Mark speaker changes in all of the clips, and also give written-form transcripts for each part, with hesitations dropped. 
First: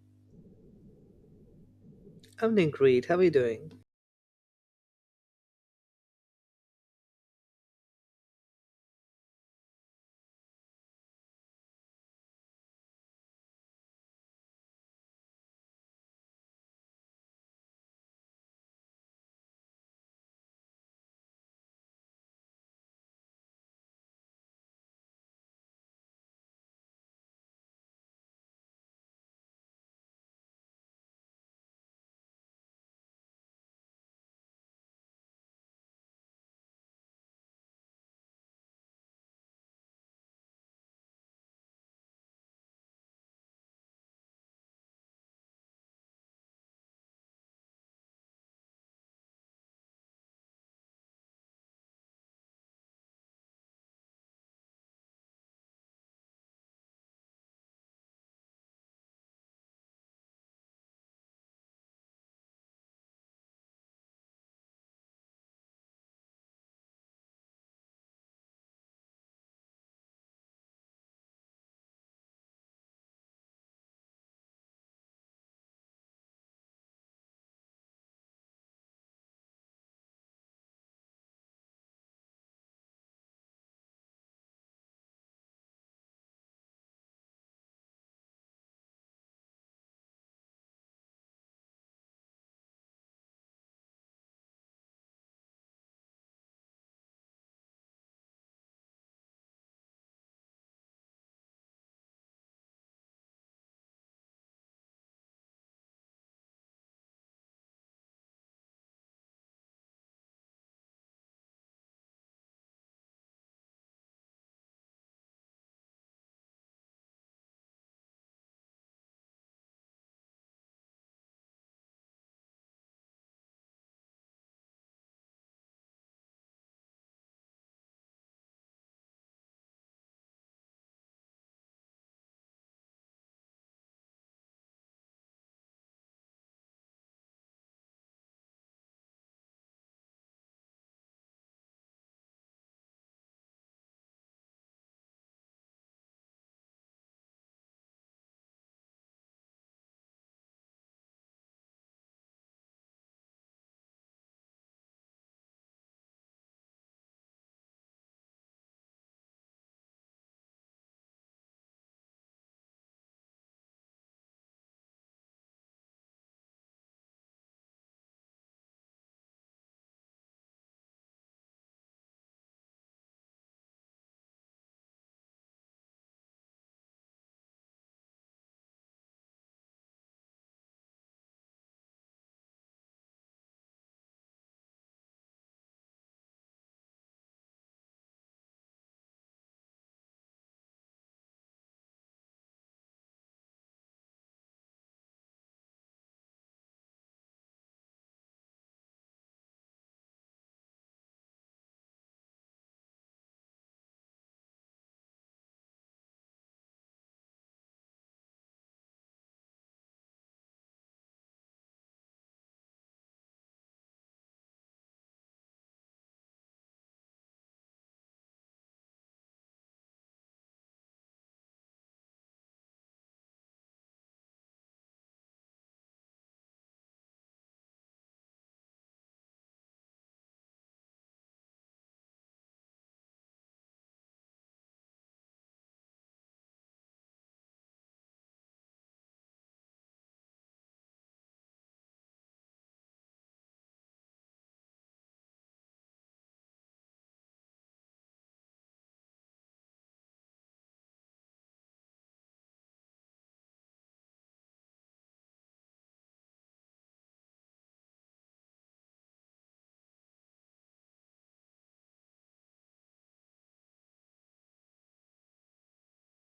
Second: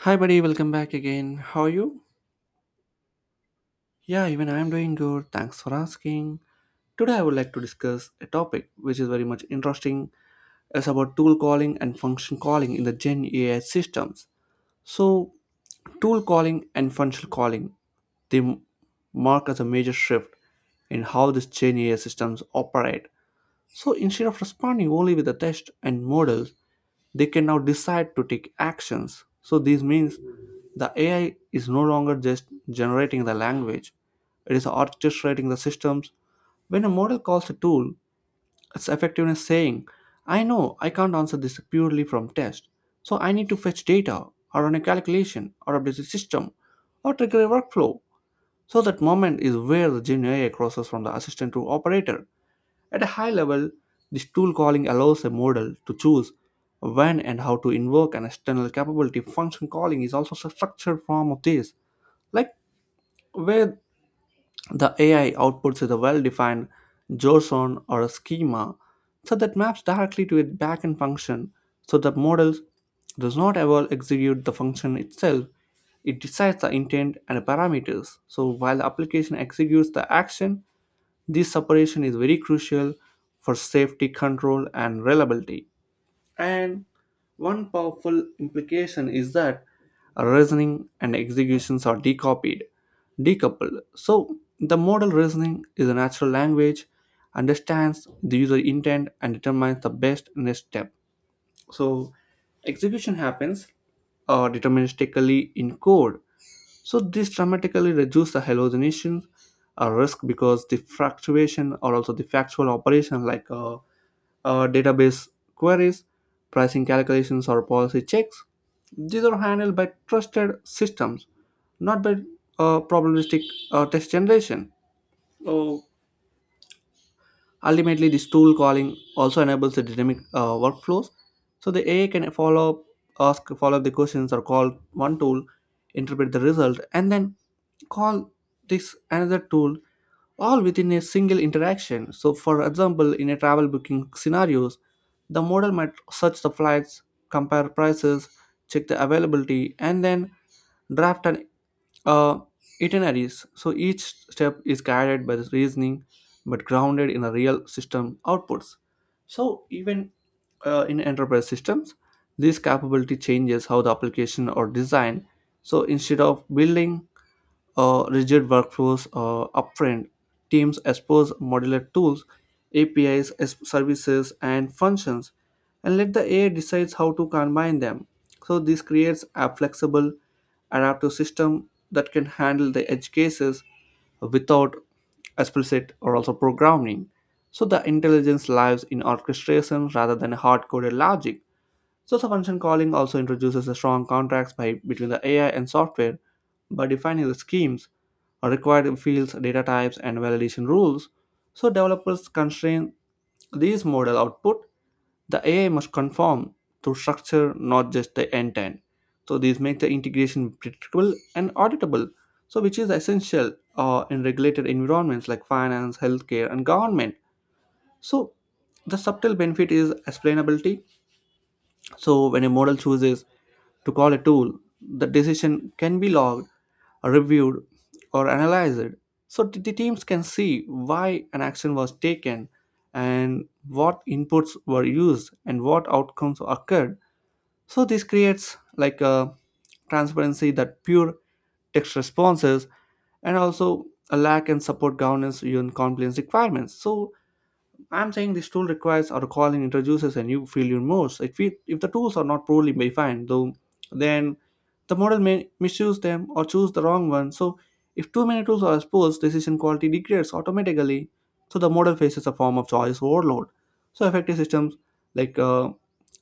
Speaker 1: Hi, buddy, welcome back again. How are you?
Speaker 2: I'm doing great. How are you doing?
Speaker 1: Yeah, even I am doing good. Thanks for asking. Today, I would like to discuss a topic which is very much interesting. It's about tool calling and function calling in the Gen AI systems. So, tool calling and function calling they mark as a major shift in how these Gen AI systems operate. So, instead of responding only with the test and models, they can now decide to take actions. So this means the AI is no longer just generating the language, it is orchestrating the systems. When a model calls a tool, its effectiveness saying, I know I can't answer this purely from test, so I need to fetch data or run a calculation or update the system or trigger a workflow. So that moment is where the Gen AI crosses from the assistant to operator. At a high level, this tool calling allows a model to choose when and how to invoke an external capability. Function calling is also a structured form of this, like where the AI outputs is a well defined JSON or a schema, so that maps directly to a backend function, so the model does not ever execute the function itself. It decides the intent and parameters. So while the application executes the action, this separation is very crucial for safety control and reliability. And one powerful implication is that reasoning and executions are decoupled. So the model reasoning is a natural language, understands the user intent and determines the best next step. So execution happens deterministically in code, so this dramatically reduces the hallucination risk, because the fluctuation or also the factual operation like database queries, pricing calculations or policy checks, these are handled by trusted systems, not by probabilistic text generation. Uh, Ultimately, this tool calling also enables the dynamic workflows. So the AI can follow up, ask follow up the questions or call one tool, interpret the result, and then call this another tool all within a single interaction. So for example, in a travel booking scenarios, the model might search the flights, compare prices, check the availability, and then draft an uh, itineraries. So each step is guided by the reasoning but grounded in a real system outputs. So even in enterprise systems, this capability changes how the application are designed. So instead of building rigid workflows upfront. Teams expose modular tools, APIs, as services, and functions, and let the AI decides how to combine them. So this creates a flexible, adaptive system that can handle the edge cases without explicit or also programming. So the intelligence lies in orchestration rather than hard-coded logic. So the function calling also introduces a strong contract by, between the AI and software by defining the schemes, required fields, data types, and validation rules. So developers constrain these model output. The AI must conform to structure, not just the intent. So these make the integration predictable and auditable. So which is essential in regulated environments like finance, healthcare, and government. So the subtle benefit is explainability, so when a model chooses to call a tool, the decision can be logged, reviewed, or analyzed. So, the teams can see why an action was taken and what inputs were used and what outcomes occurred. So, this creates like a transparency that pure text responses and also a lack and support governance in compliance requirements. So, I'm saying this tool requires or calling introduces a new field in most. If the tools are not poorly defined, though, then the model may misuse them or choose the wrong one. So, if too many tools are exposed, decision quality degrades automatically. So, the model faces a form of choice overload. So, effective systems like uh,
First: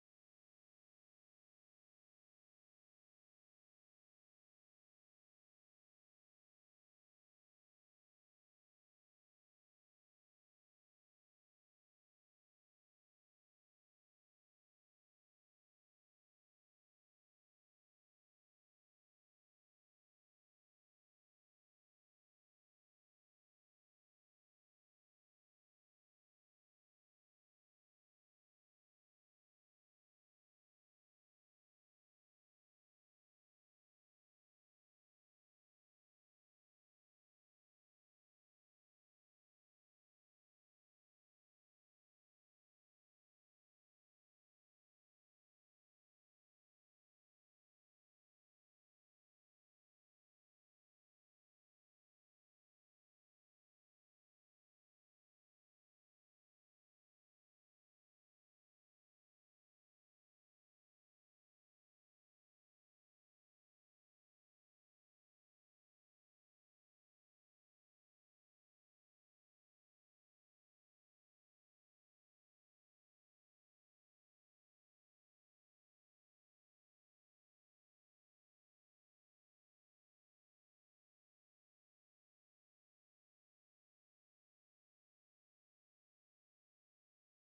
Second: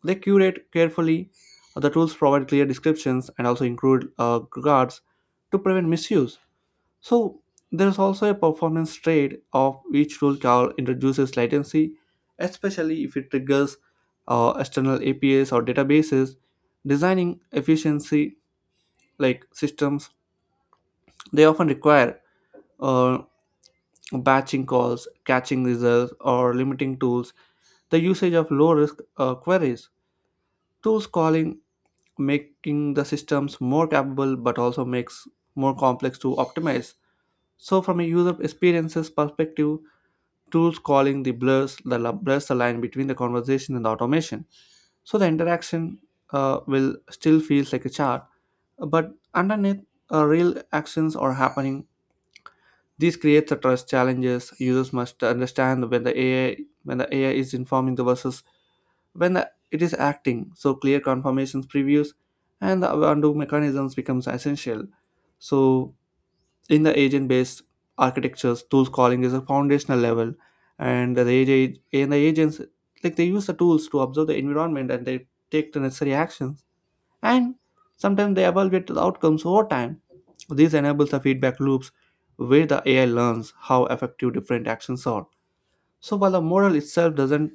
Speaker 1: they curate carefully. The tools provide clear descriptions and also include guards to prevent misuse. So there's also a performance trade of each rule call introduces latency, especially if it triggers external APIs or databases. Designing efficiency like systems, they often require uh, batching calls, catching results, or limiting tools. The usage of low-risk queries, tools calling, making the systems more capable, but also makes more complex to optimize. So from a user experiences perspective, tools calling the blurs the line between the conversation and the automation, so the interaction will still feels like a chat, but underneath real actions are happening. This creates a trust challenges. Users must understand when the AI is informing the versus when the, it is acting, so clear confirmations, previews and the undo mechanisms becomes essential. So in the agent-based architectures, tools calling is a foundational level, and the agents like they use the tools to observe the environment and they take the necessary actions, and sometimes they evaluate the outcomes over time. This enables the feedback loops where the AI learns how effective different actions are. So while the model itself doesn't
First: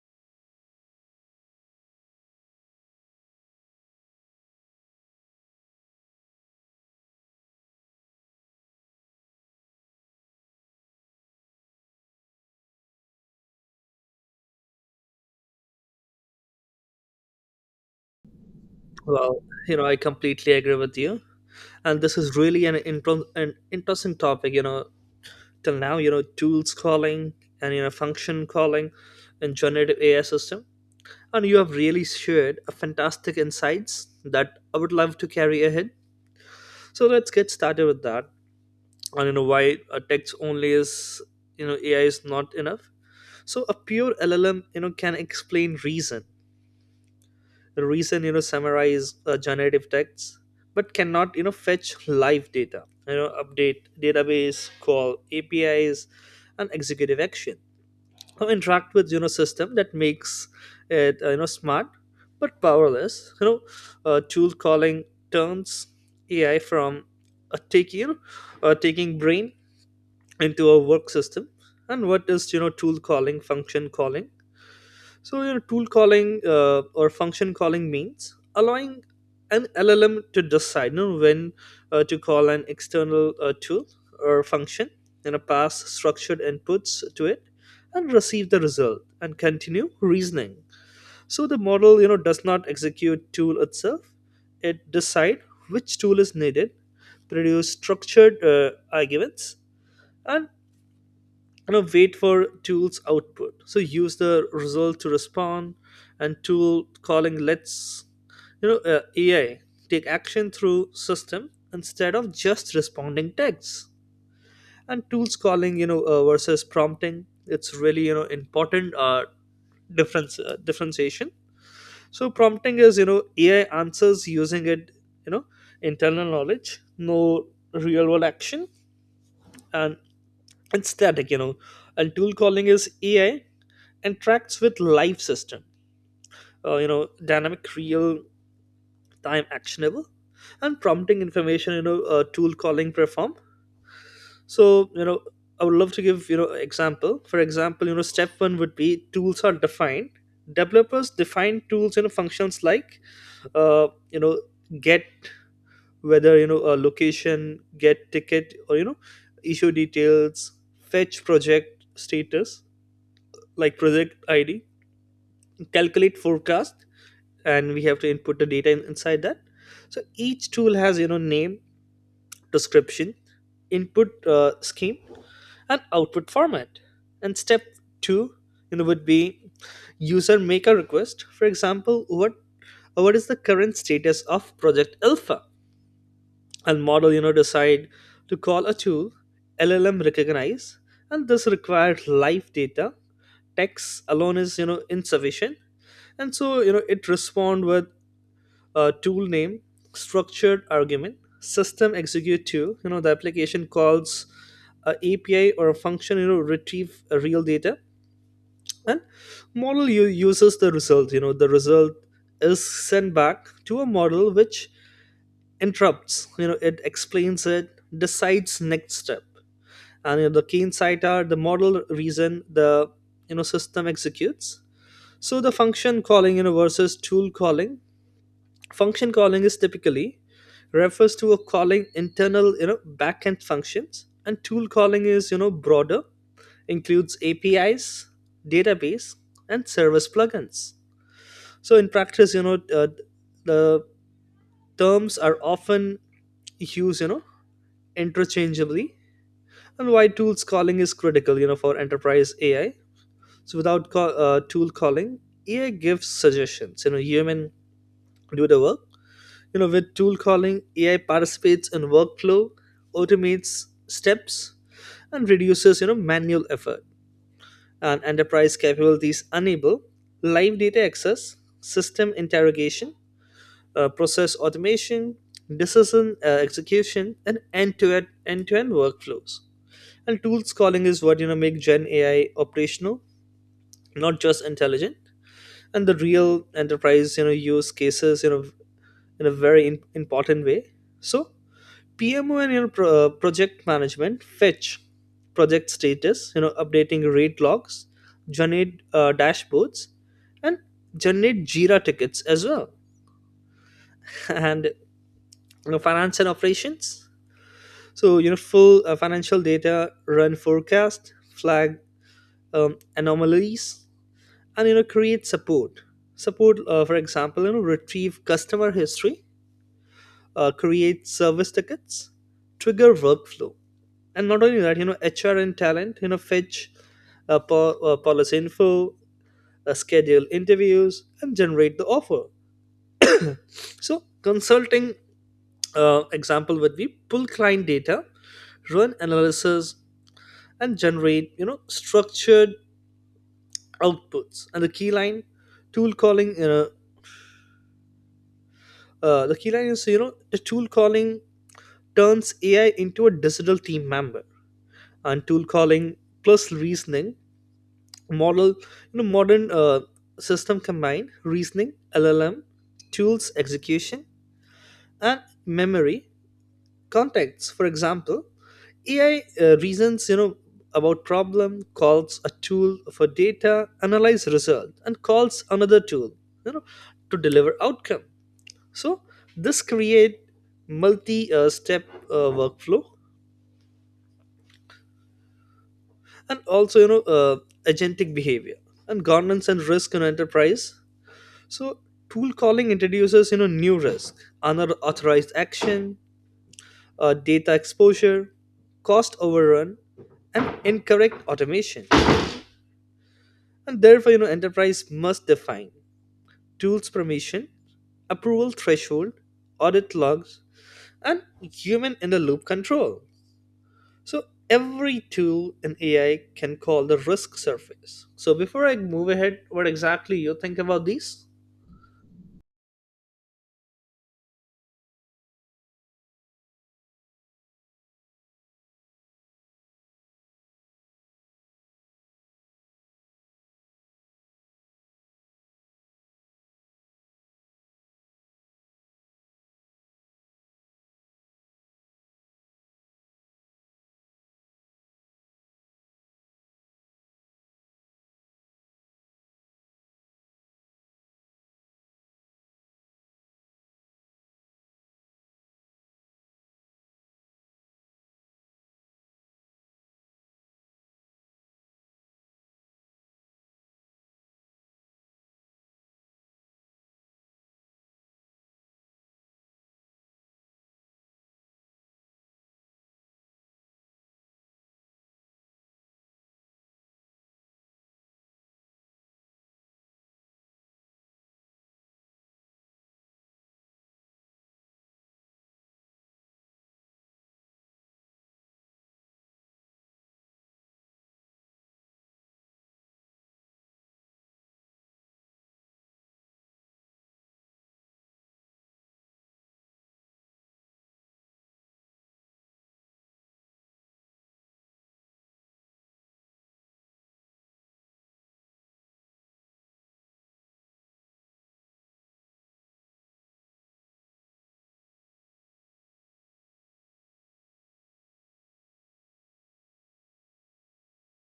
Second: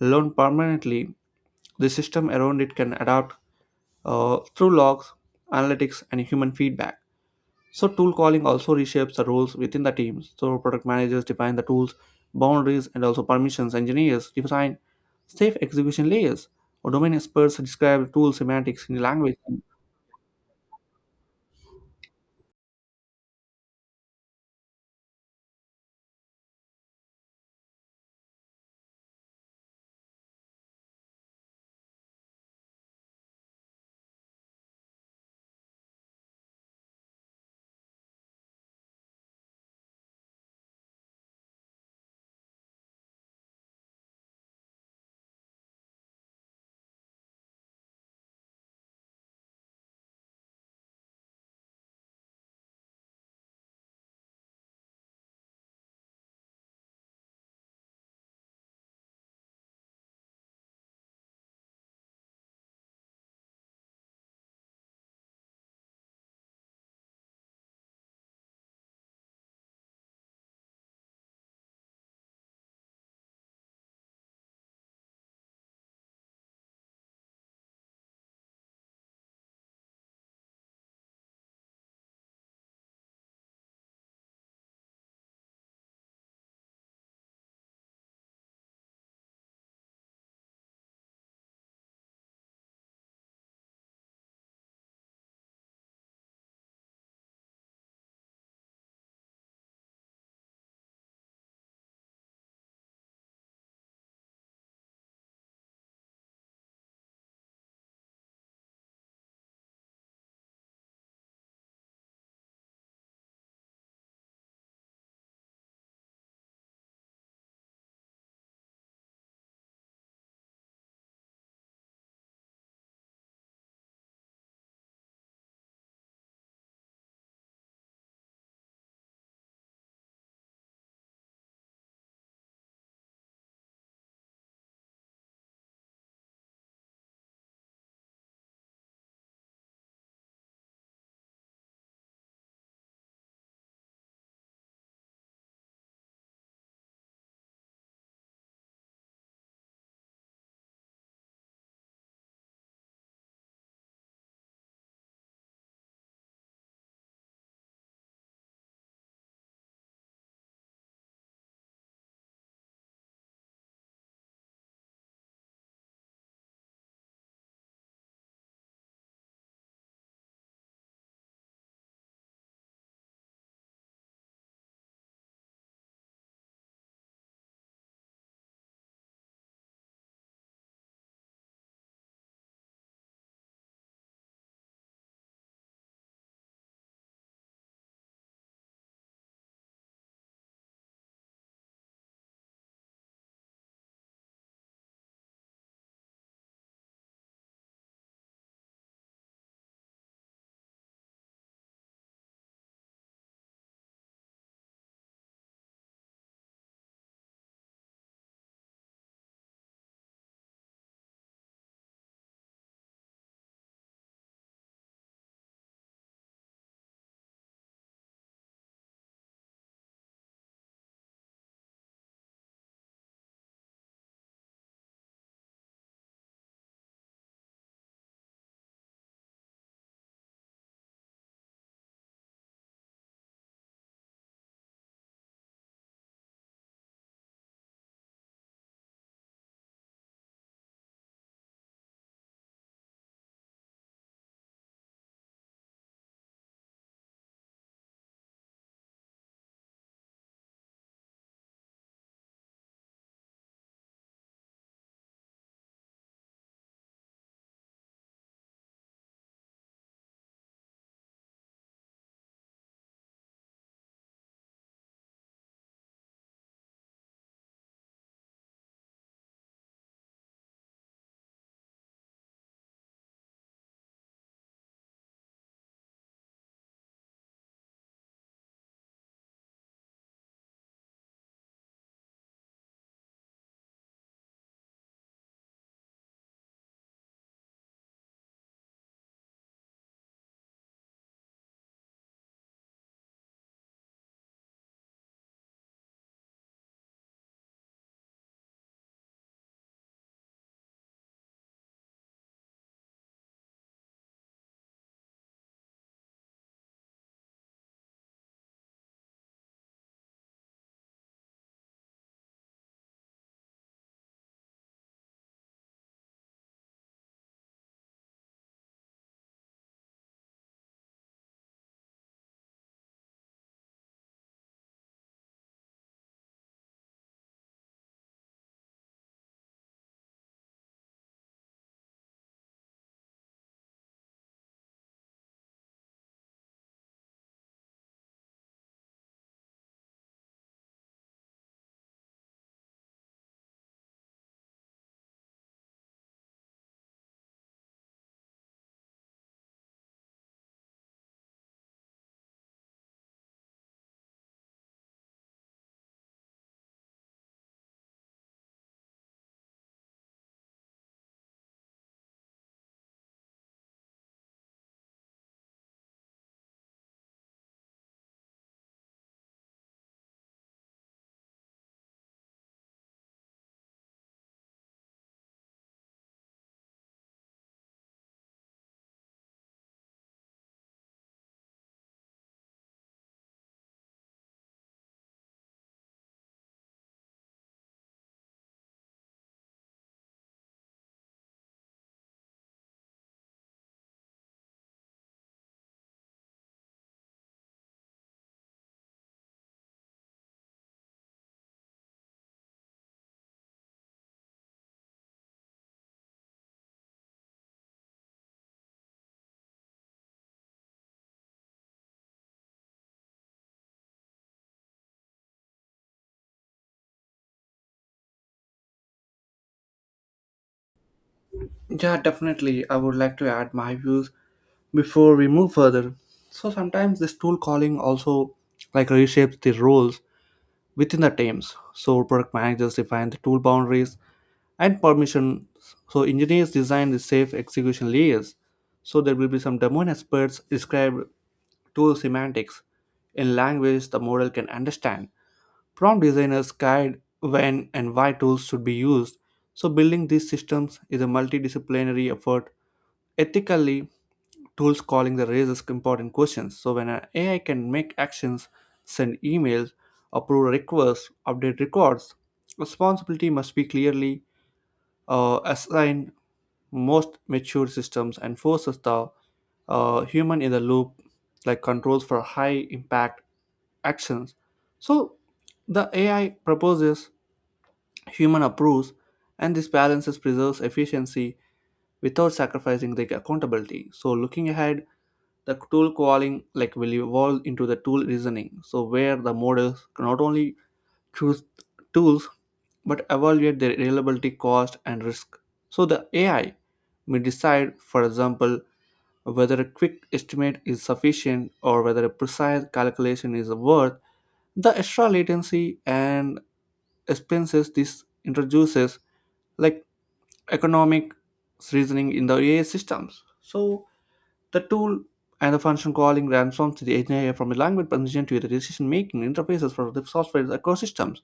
Speaker 1: learn permanently, the system around it can adapt through logs, analytics, and human feedback. So tool calling also reshapes the roles within the teams. So product managers define the tools, boundaries, and also permissions. Engineers define safe execution layers. Or domain experts describe tool semantics in language.
Speaker 2: I completely agree with you. And this is really an interesting topic. Till now, tools calling and, function calling and generative AI system. And you have really shared a fantastic insights that I would love to carry ahead. So let's get started with that. And, why a text only is, AI is not enough. So a pure LLM, can explain reason the reason samurai is a generative text but cannot fetch live data, update database, call APIs and executive action, or interact with system that makes it smart but powerless. Tool calling turns AI from a take you know a taking brain into a work system. And what is tool calling function calling? So your tool calling or function calling means allowing an LLM to decide, when to call an external tool or function, and pass structured inputs to it, and receive the result and continue reasoning. So the model does not execute tool itself; it decide which tool is needed, produce structured arguments, and wait for tool's output, so use the result to respond. And tool calling lets AI take action through system instead of just responding texts. And tools calling versus prompting, it's really important difference differentiation. So prompting is, AI answers using it, you know internal knowledge, no real world action, and it's static, and tool calling is AI interacts with live system, uh, you know dynamic, real time, actionable. And prompting information, tool calling perform. So you know I would love to give example. For example, step one would be tools are defined. Developers define tools, functions like uh, you know get whether, a location, get ticket, or issue details, fetch project status like project ID, calculate forecast, and we have to input the data inside that. So each tool has name, description, input scheme, and output format. And step two would be user make a request. For example, what is the current status of project alpha? And model decide to call a tool. LLM recognize, and this requires live data, text alone is insufficient. And so, it respond with a tool name, structured argument, system execute to, the application calls a API or a function, retrieve a real data. And model uses the result, the result is sent back to a model which interrupts, it explains it, decides next step. And the key insight are the model reason, the system executes. So the function calling, versus tool calling, function calling is typically refers to a calling internal, backend functions, and tool calling is, broader, includes APIs, database, and service plugins. So in practice, the terms are often used, interchangeably. And why tools calling is critical, for enterprise AI. So without tool calling, AI gives suggestions, human do the work. With tool calling, AI participates in workflow, automates steps, and reduces manual effort. And enterprise capabilities enable live data access, system interrogation, process automation, decision execution, and end-to-end workflows. And tools calling is what, make gen AI operational, not just intelligent. And the real enterprise, use cases, you know in a very in- important way. So PMO and, project management, fetch project status, updating rate logs, generate dashboards, and generate Jira tickets as well, and finance and operations. So full financial data, run forecast, flag anomalies, and create support. Support, for example, retrieve customer history, create service tickets, trigger workflow. And not only that, HR and talent, fetch policy info, schedule interviews, and generate the offer. So consulting example would be pull client data, run analysis, and generate structured outputs. And the key line, tool calling, you know the key line is you know the tool calling turns AI into a digital team member. And tool calling plus reasoning model, modern system combine reasoning LLM, tools execution, and memory contexts. For example, AI reasons, about problem, calls a tool for data, analyze result, and calls another tool, you know to deliver outcome. So this create multi step workflow, and also, agentic behavior. And governance and risk in enterprise. So tool calling introduces new risk, unauthorized action, data exposure, cost overrun, and incorrect automation. And therefore, enterprise must define tools permission, approval threshold, audit logs, and human in the loop control. So every tool in AI can call the risk surface. So before I move ahead, what exactly you think about these?
Speaker 1: Yeah, definitely. I would like to add my views before we move further. So sometimes this tool calling also like reshapes the roles within the teams. So product managers define the tool boundaries, and permission. So engineers design the safe execution layers. So there will be some domain experts describe tool semantics in language the model can understand. Prompt designers guide when and why tools should be used. So building these systems is a multidisciplinary effort. Ethically, tools calling the raises important questions. So when an AI can make actions, send emails, approve requests, update records, responsibility must be clearly assigned. Most mature systems and forces the human in the loop, like controls for high impact actions. So the AI proposes, human approves, and this balances preserves efficiency without sacrificing the accountability. So looking ahead, the tool calling like will evolve into the tool reasoning. So where the models not only choose tools but evaluate their reliability, cost, and risk. So the AI may decide, for example, whether a quick estimate is sufficient or whether a precise calculation is worth the extra latency and expenses this introduces, like economic reasoning in the AI systems. So the tool and the function calling transforms the engineer from a language position to the decision-making interfaces for the software ecosystems.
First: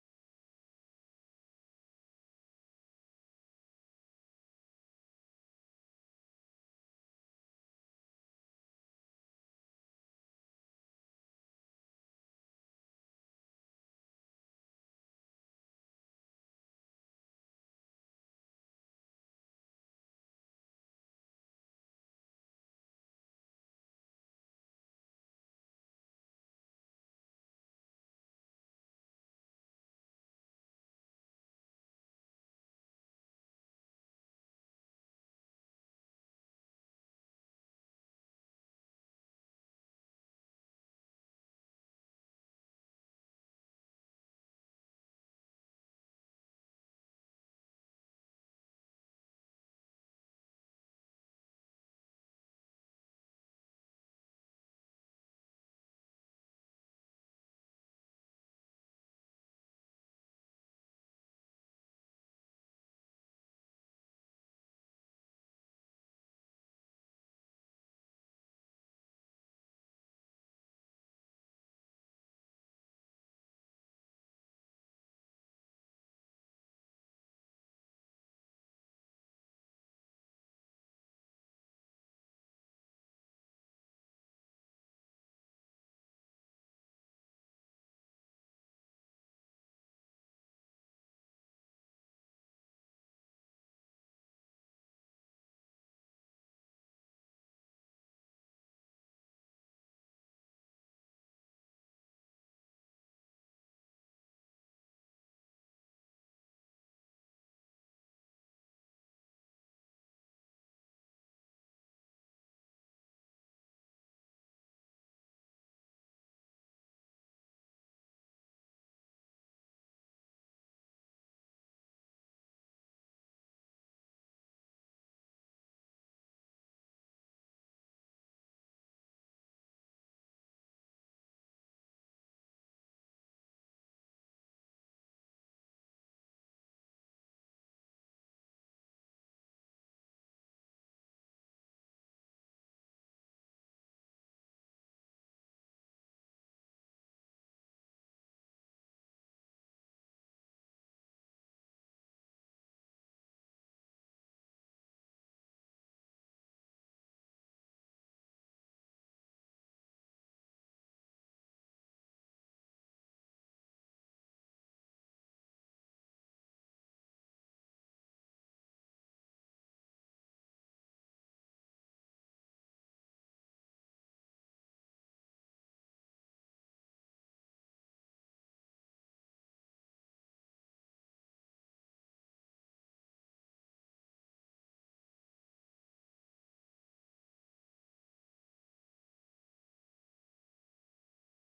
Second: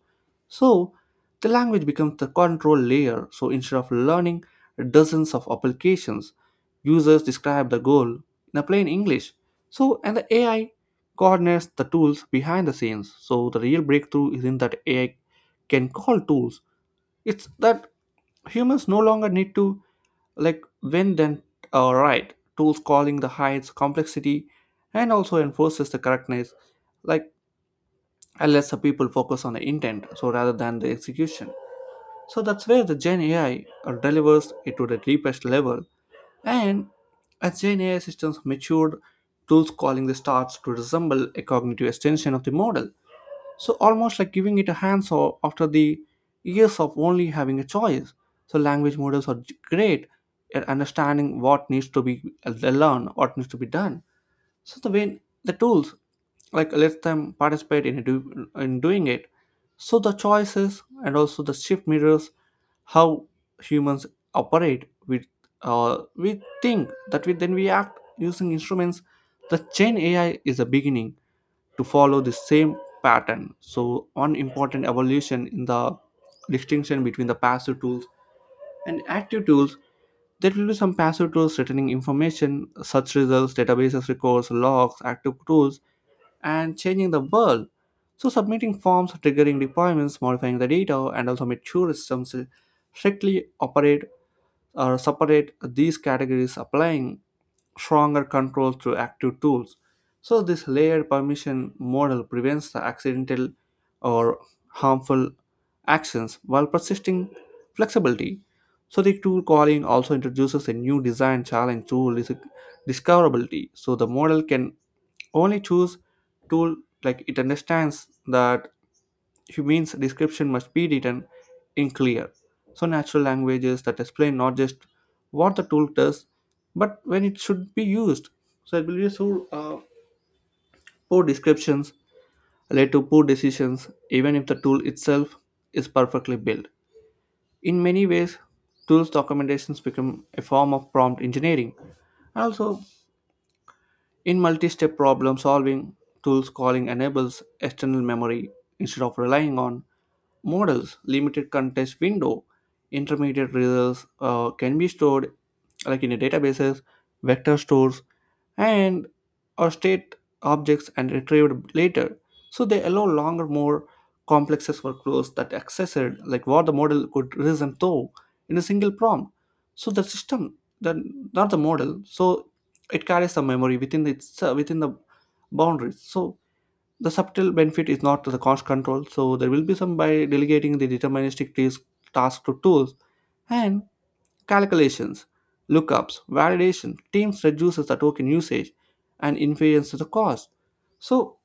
Speaker 1: So, the language becomes the control layer. So, instead of learning dozens of applications, users describe the goal in a plain English. So, and the AI coordinates the tools behind the scenes. So, the real breakthrough is in that AI can call tools. It's that humans no longer need to like when then right tools calling the heights complexity and also enforces the correctness, like, and lets the people focus on the intent so rather than the execution. So that's where the Gen AI delivers it to the deepest level. And as Gen AI systems matured, tools calling the starts to resemble a cognitive extension of the model, so almost like giving it a handsaw after the years of only having a choice. So language models are great at understanding what needs to be learned, what needs to be done. So the way the tools like let them participate in in doing it. So the choices and also the shift mirrors how humans operate. With we think that we then we act using instruments. The chain AI is a beginning to follow the same pattern. So, one important evolution in the distinction between the passive tools and active tools, there will be some passive tools returning information, search results, databases, records, logs, active tools, and changing the world. So, submitting forms, triggering deployments, modifying the data, and also mature systems strictly operate or separate these categories applying stronger control through active tools. So, this layered permission model prevents the accidental or harmful actions while persisting flexibility. So, the tool calling also introduces a new design challenge to discoverability. So, the model can only choose tool like it understands that humans description must be written in clear. So, natural languages that explain not just what the tool does, but when it should be used. So, it will be so poor descriptions lead to poor decisions, even if the tool itself is perfectly built. In many ways, tools documentations become a form of prompt engineering. And also, in multi-step problem solving, tools calling enables external memory instead of relying on models. Limited context window, intermediate results can be stored like in a databases, vector stores, and or state objects and retrieved later. So they allow longer, more complex workflows that accessed like what the model could reason through in a single prompt. So the system, the not the model. So it carries some memory within its within the boundaries, so the subtle benefit is not the cost control. So there will be some by delegating the deterministic task to tools and calculations, lookups, validation teams, reduces the token usage and influences the cost. So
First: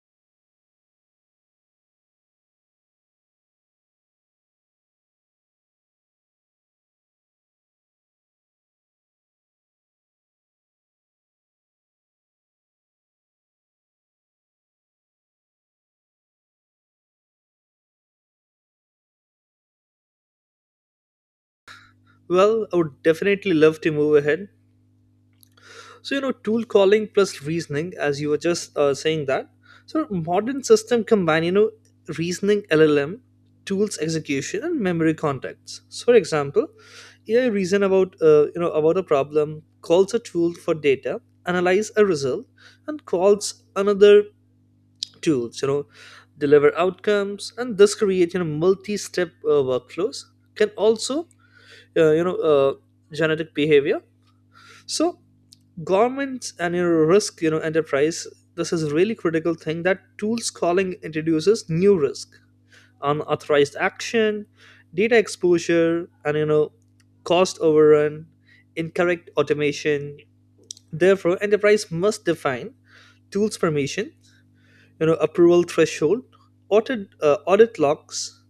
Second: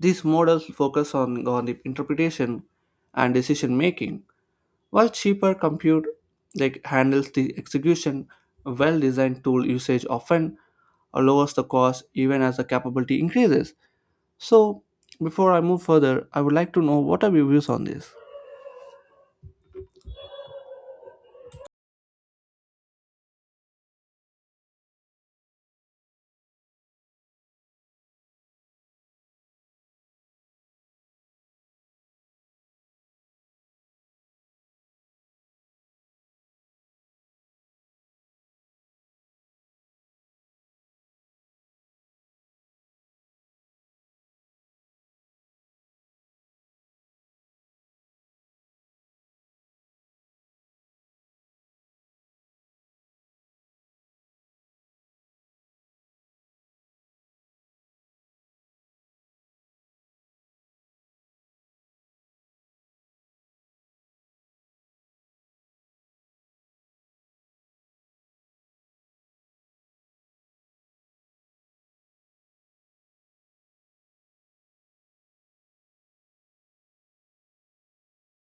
Speaker 1: these models focus on the interpretation and decision making, while cheaper compute like handles the execution. A well-designed tool usage often lowers the cost even as the capability increases. So before I move further, I would like to know, what are your views on this?
Speaker 2: Well, I would definitely love to move ahead. So, tool calling plus reasoning, as you were just saying that. So, modern system combine, reasoning LLM, tools execution, and memory contexts. So, for example, AI reason about, about a problem, calls a tool for data, analyze a result, and calls another tools, deliver outcomes, and this create, multi-step workflows. Can also, uh, you know, uh, genetic behavior. So governments and your risk, enterprise, this is really critical thing that tools calling introduces new risk, unauthorized action, data exposure, and, cost overrun, incorrect automation. Therefore enterprise must define tools permission, approval threshold, audit logs,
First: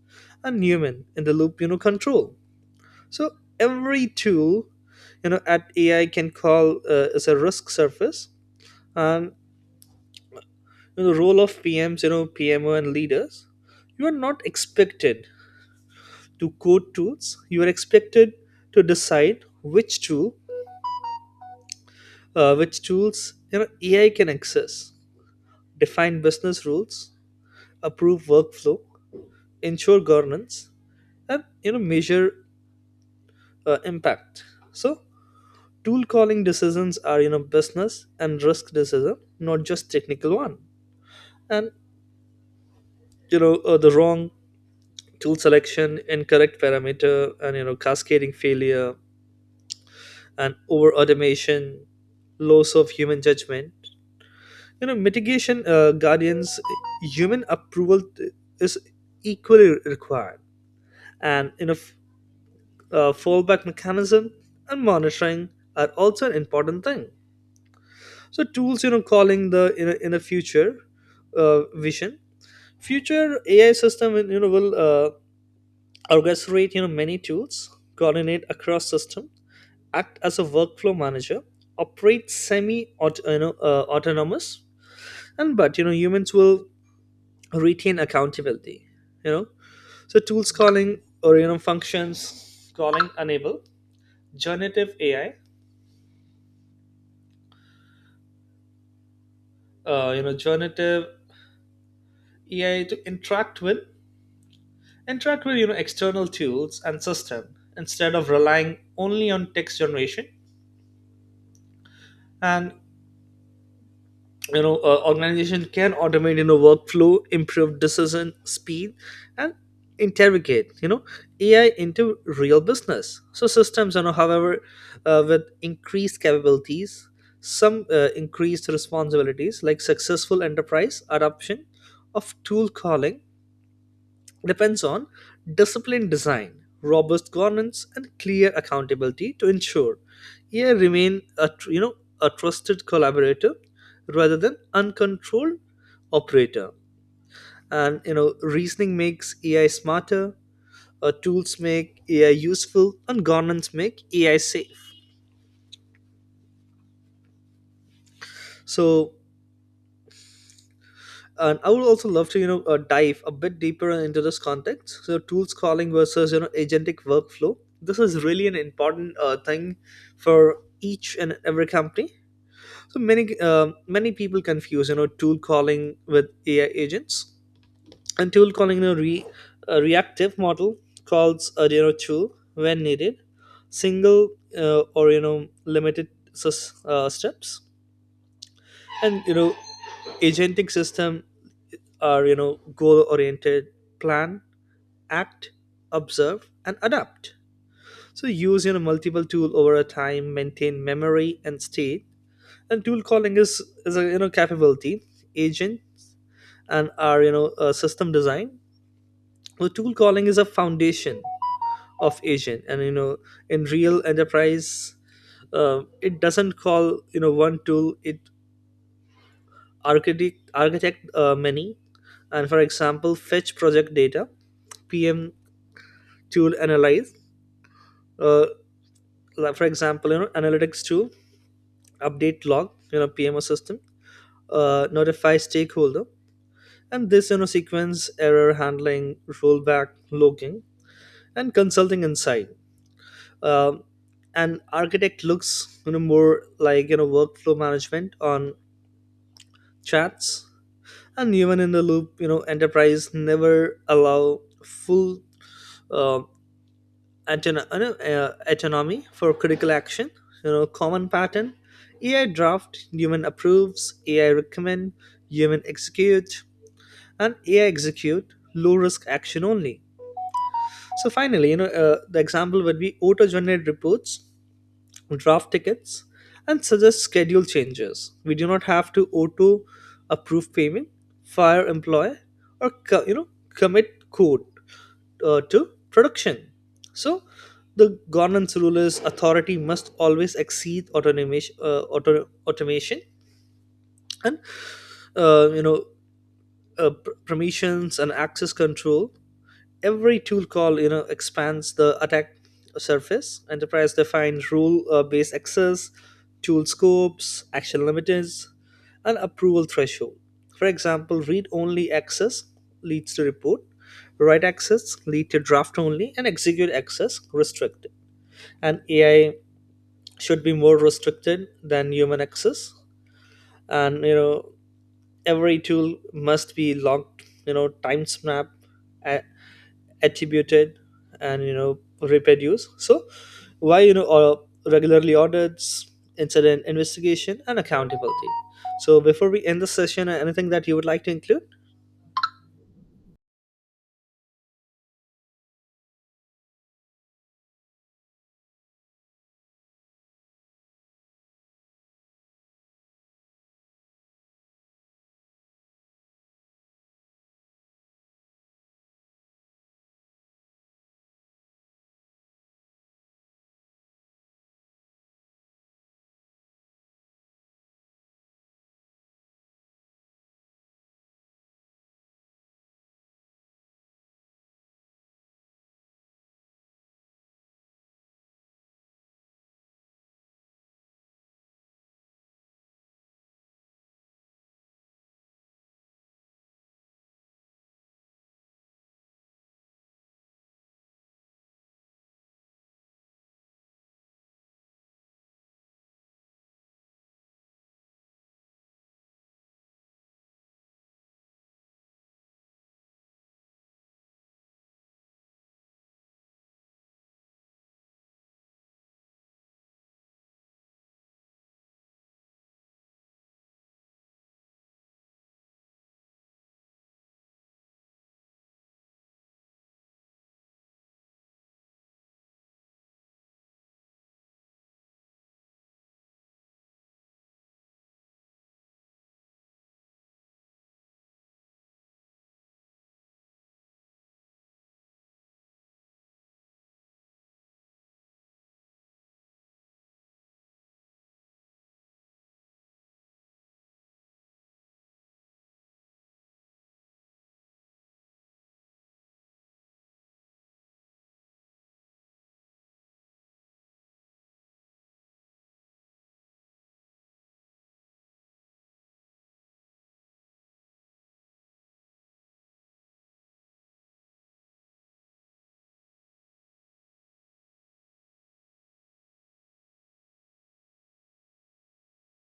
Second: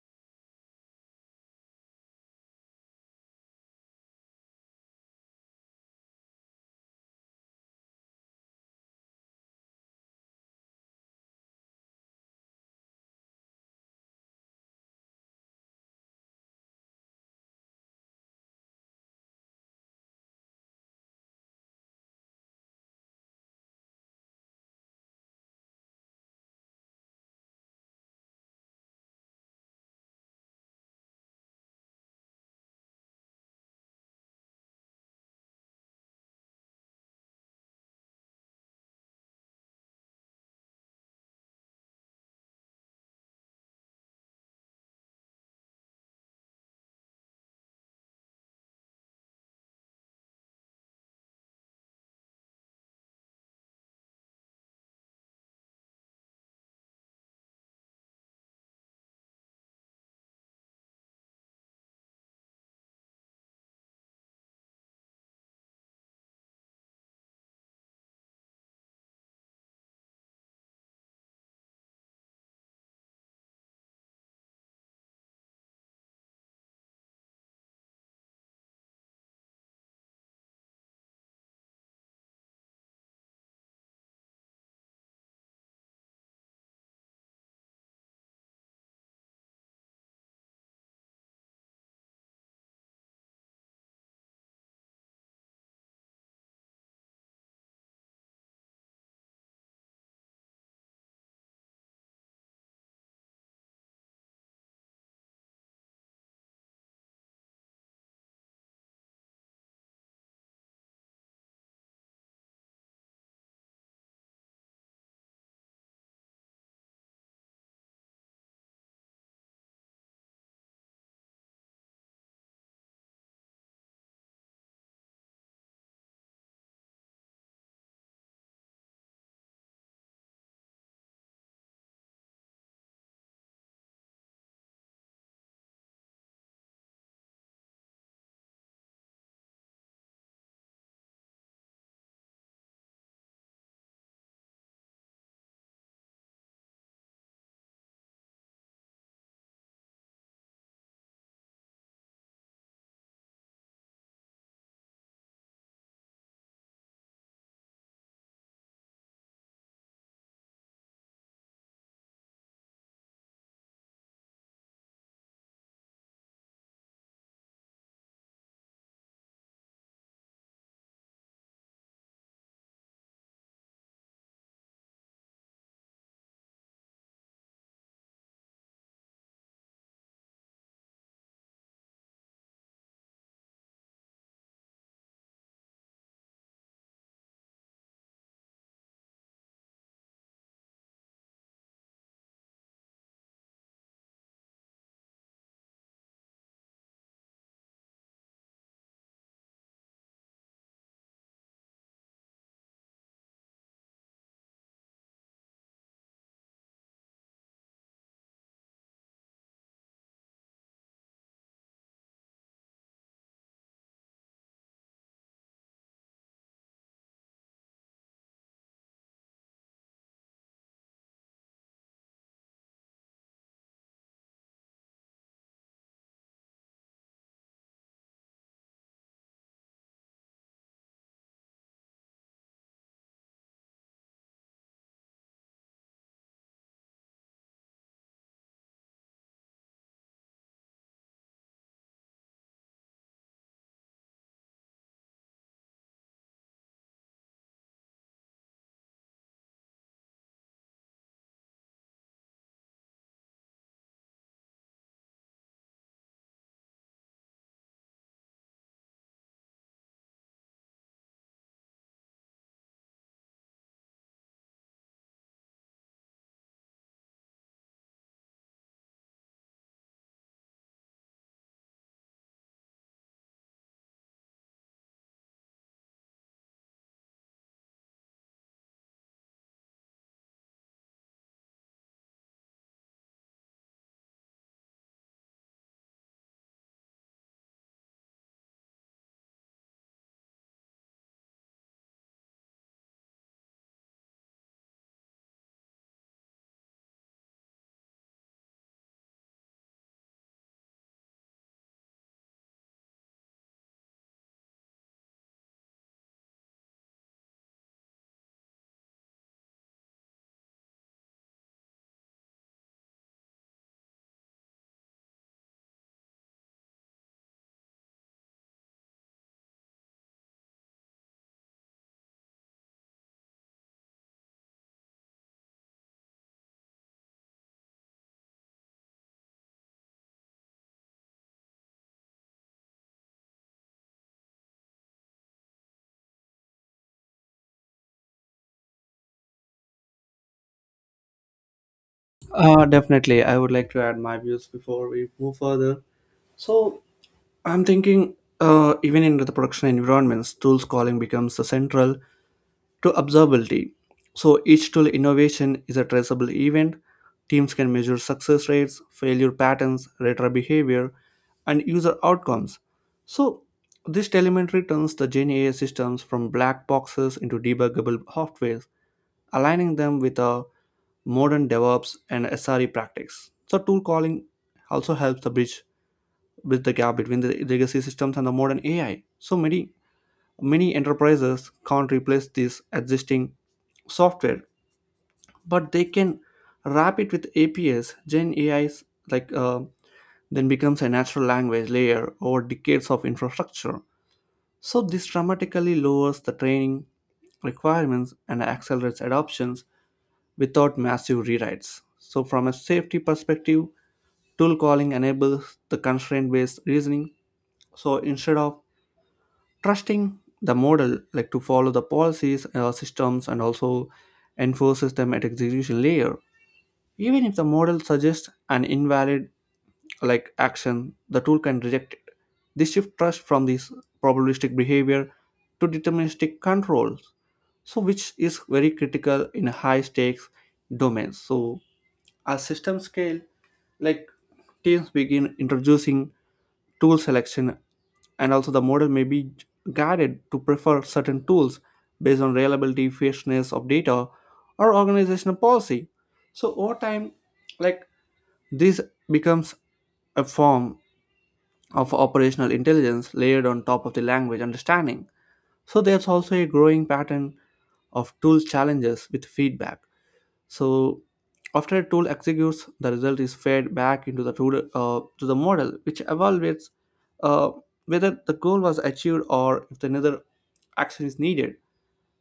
Speaker 2: and human in the loop, control. So every tool, at AI can call, is a risk surface. And the role of PMs, PMO and leaders, you are not expected to code tools. You are expected to decide which tool, which tools, AI can access, define business rules, approve workflow, ensure governance, and measure impact. So tool calling decisions are, business and risk decision, not just technical one. And the wrong tool selection, incorrect parameter, and cascading failure, and over automation, loss of human judgment. Mitigation guardians, human approval is equally required, and fallback mechanism and monitoring are also an important thing. So tools, calling the in a future vision, future AI system, will, orchestrate, many tools, coordinate across system, act as a workflow manager, operate semi autonomous, and but, humans will retain accountability. You know, so tools calling, or functions calling, enable generative AI. Generative AI to interact with, external tools and system, instead of relying only on text generation. And organization can automate, workflow, improve decision speed, and interrogate, AI into real business, so systems. However, with increased capabilities some, increased responsibilities, like successful enterprise adoption of tool calling depends on disciplined design, robust governance, and clear accountability to ensure AI remain a a trusted collaborator rather than uncontrolled operator. And reasoning makes AI smarter, tools make AI useful, and governance make AI safe. So, and I would also love to, dive a bit deeper into this context. So tools calling versus, agentic workflow. This is really an important thing for each and every company. So many many people confuse, tool calling with AI agents, and tool calling in a reactive model calls a, tool when needed, single or steps. And agentic system are, goal oriented, plan, act, observe and adapt. So use, multiple tool over a time, maintain memory and state. And tool calling is a, capability, agent, and our, system design, the tool calling is a foundation of agent. And in real enterprise, it doesn't call, one tool, it architect many. And for example, fetch project data, PM tool, analyze, uh, like for example, analytics tool, update log, PMO system, notify stakeholder. And this, sequence, error handling, rollback, logging, and consulting inside. um, and architect looks, more like, workflow management on chats. And human in the loop, enterprise never allow full uh. Autono- no, autonomy for critical action. Common pattern: AI draft, human approves; AI recommend, human execute, and AI execute low risk action only. So finally, the example would be auto-generated reports, draft tickets, and suggest schedule changes. We do not have to auto-approve payment, fire employee, or commit code to production. So, the governance rule is authority must always exceed automation. And, uh, you know permissions and access control, every tool call, expands the attack surface. Enterprise defines rule based access, tool scopes, action limiters, and approval threshold. For example, read only access leads to report, write access lead to draft only, and execute access restricted. And AI should be more restricted than human access. And every tool must be locked, time snap, attributed, and reproduce. So why, or regularly audits, incident investigation, and accountability. So before we end the session, anything that you would like to include?
Speaker 1: Definitely. I would like to add my views before we move further. So I'm thinking, even in the production environments, tools calling becomes the central to observability. So each tool innovation is a traceable event. Teams can measure success rates, failure patterns, retro behavior, and user outcomes. So this telemetry turns the Gen AI systems from black boxes into debuggable softwares, aligning them with a modern DevOps and SRE practice. So tool calling also helps to bridge the gap between the legacy systems and the modern AI. So many enterprises can't replace these existing software, but they can wrap it with APIs. Gen AI's like then becomes a natural language layer over decades of infrastructure. So this dramatically lowers the training requirements and accelerates adoptions without massive rewrites. So from a safety perspective, tool calling enables the constraint-based reasoning. So instead of trusting the model like to follow the policies, systems and also enforces them at execution layer. Even if the model suggests an invalid like action, the tool can reject it. This shifts trust from this probabilistic behavior to deterministic controls, so which is very critical in high stakes domains. So at system scale, like teams begin introducing tool selection, and also the model may be guided to prefer certain tools based on reliability, fairness of data, or organizational policy. So over time, like this becomes a form of operational intelligence layered on top of the language understanding. So there's also a growing pattern of tool challenges with feedback. So after a tool executes, the result is fed back into the tool, to the model, which evaluates uh, whether the goal was achieved or if another action is needed.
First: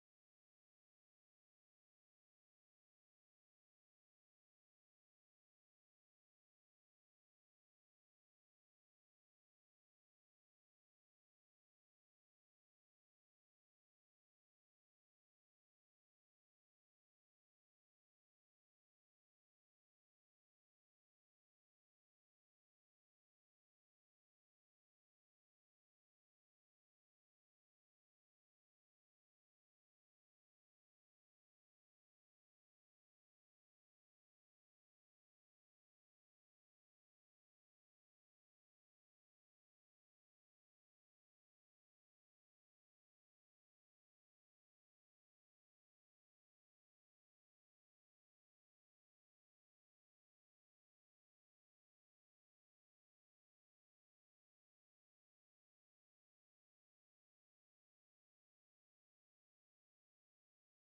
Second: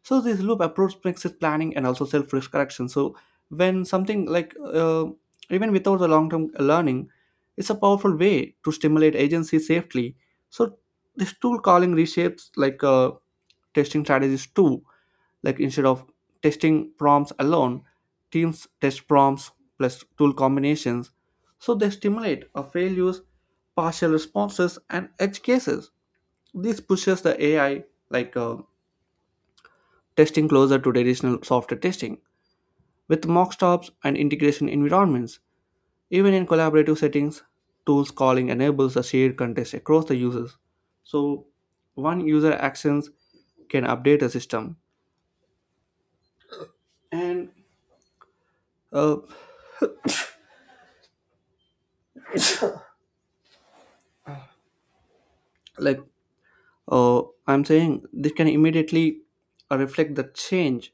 Speaker 1: So this loop approach makes it planning and also self risk correction. So when something like even without the long term learning, it's a powerful way to stimulate agency safely. So this tool calling reshapes like testing strategies too, like instead of testing prompts alone, teams test prompts plus tool combinations. So they stimulate a failures, partial responses and edge cases. This pushes the AI like testing closer to traditional software testing with mock stops and integration environments. Even in collaborative settings, tools calling enables a shared context across the users. So one user actions can update a system and uh, like uh, I'm saying this can immediately reflect the change.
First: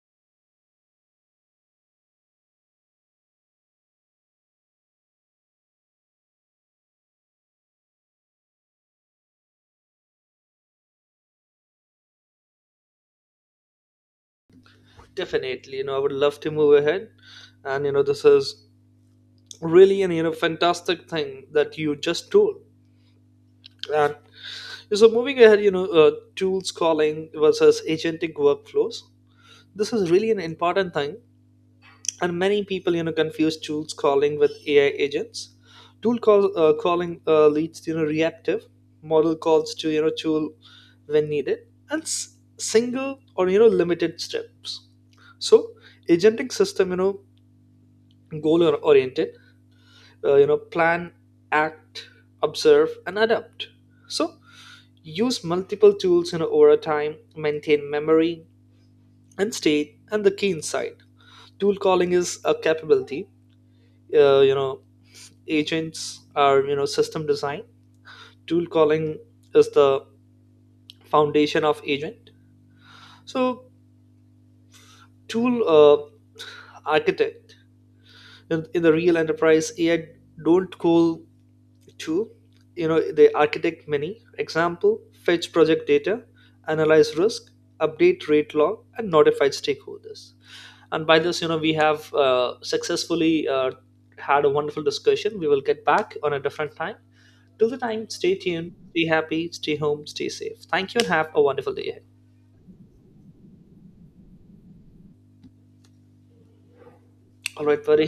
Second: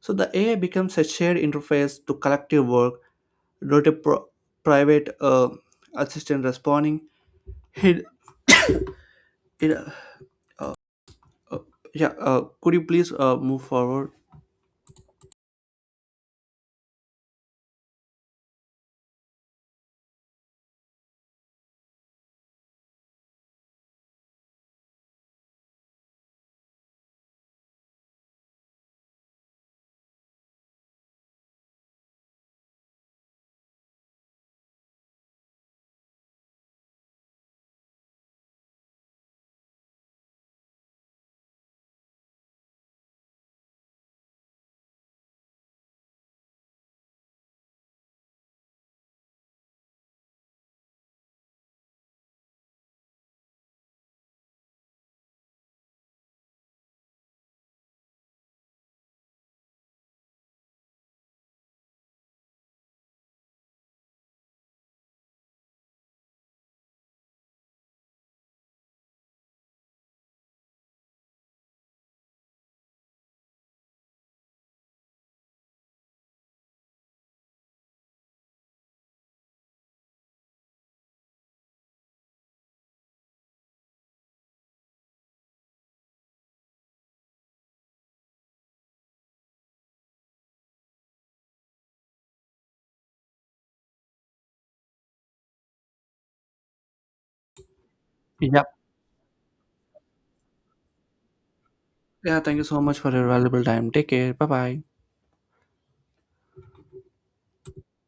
Speaker 1: So the AI becomes a shared interface to collective work, not a private assistant responding. It, it Uh, yeah, could you please move forward?
Speaker 2: Definitely, I would love to move ahead. And this is really an, fantastic thing that you just told. And so moving ahead, tools calling versus agentic workflows. This is really an important thing. And many people, confuse tools calling with AI agents. Calling leads to, reactive model calls to, tool when needed, and single or, limited steps. So agentic system, goal oriented, plan, act, observe and adapt. So use multiple tools, over time, maintain memory and state. And the key insight, tool calling is a capability, uh, you know agents are, system design. Tool calling is the foundation of agent. So tool, architect, in the real enterprise AI, don't call Two, the architect many. Example, fetch project data, analyze risk, update rate log, and notify stakeholders. And by this, we have successfully had a wonderful discussion. We will get back on a different time. Till the time, stay
Speaker 1: Yeah.
Speaker 2: tuned, stay happy, stay home, stay safe. Thank you and have a wonderful day ahead.
Speaker 1: Yeah, thank you so much for your valuable time. Take care. Bye bye.
Speaker 2: All right, buddy.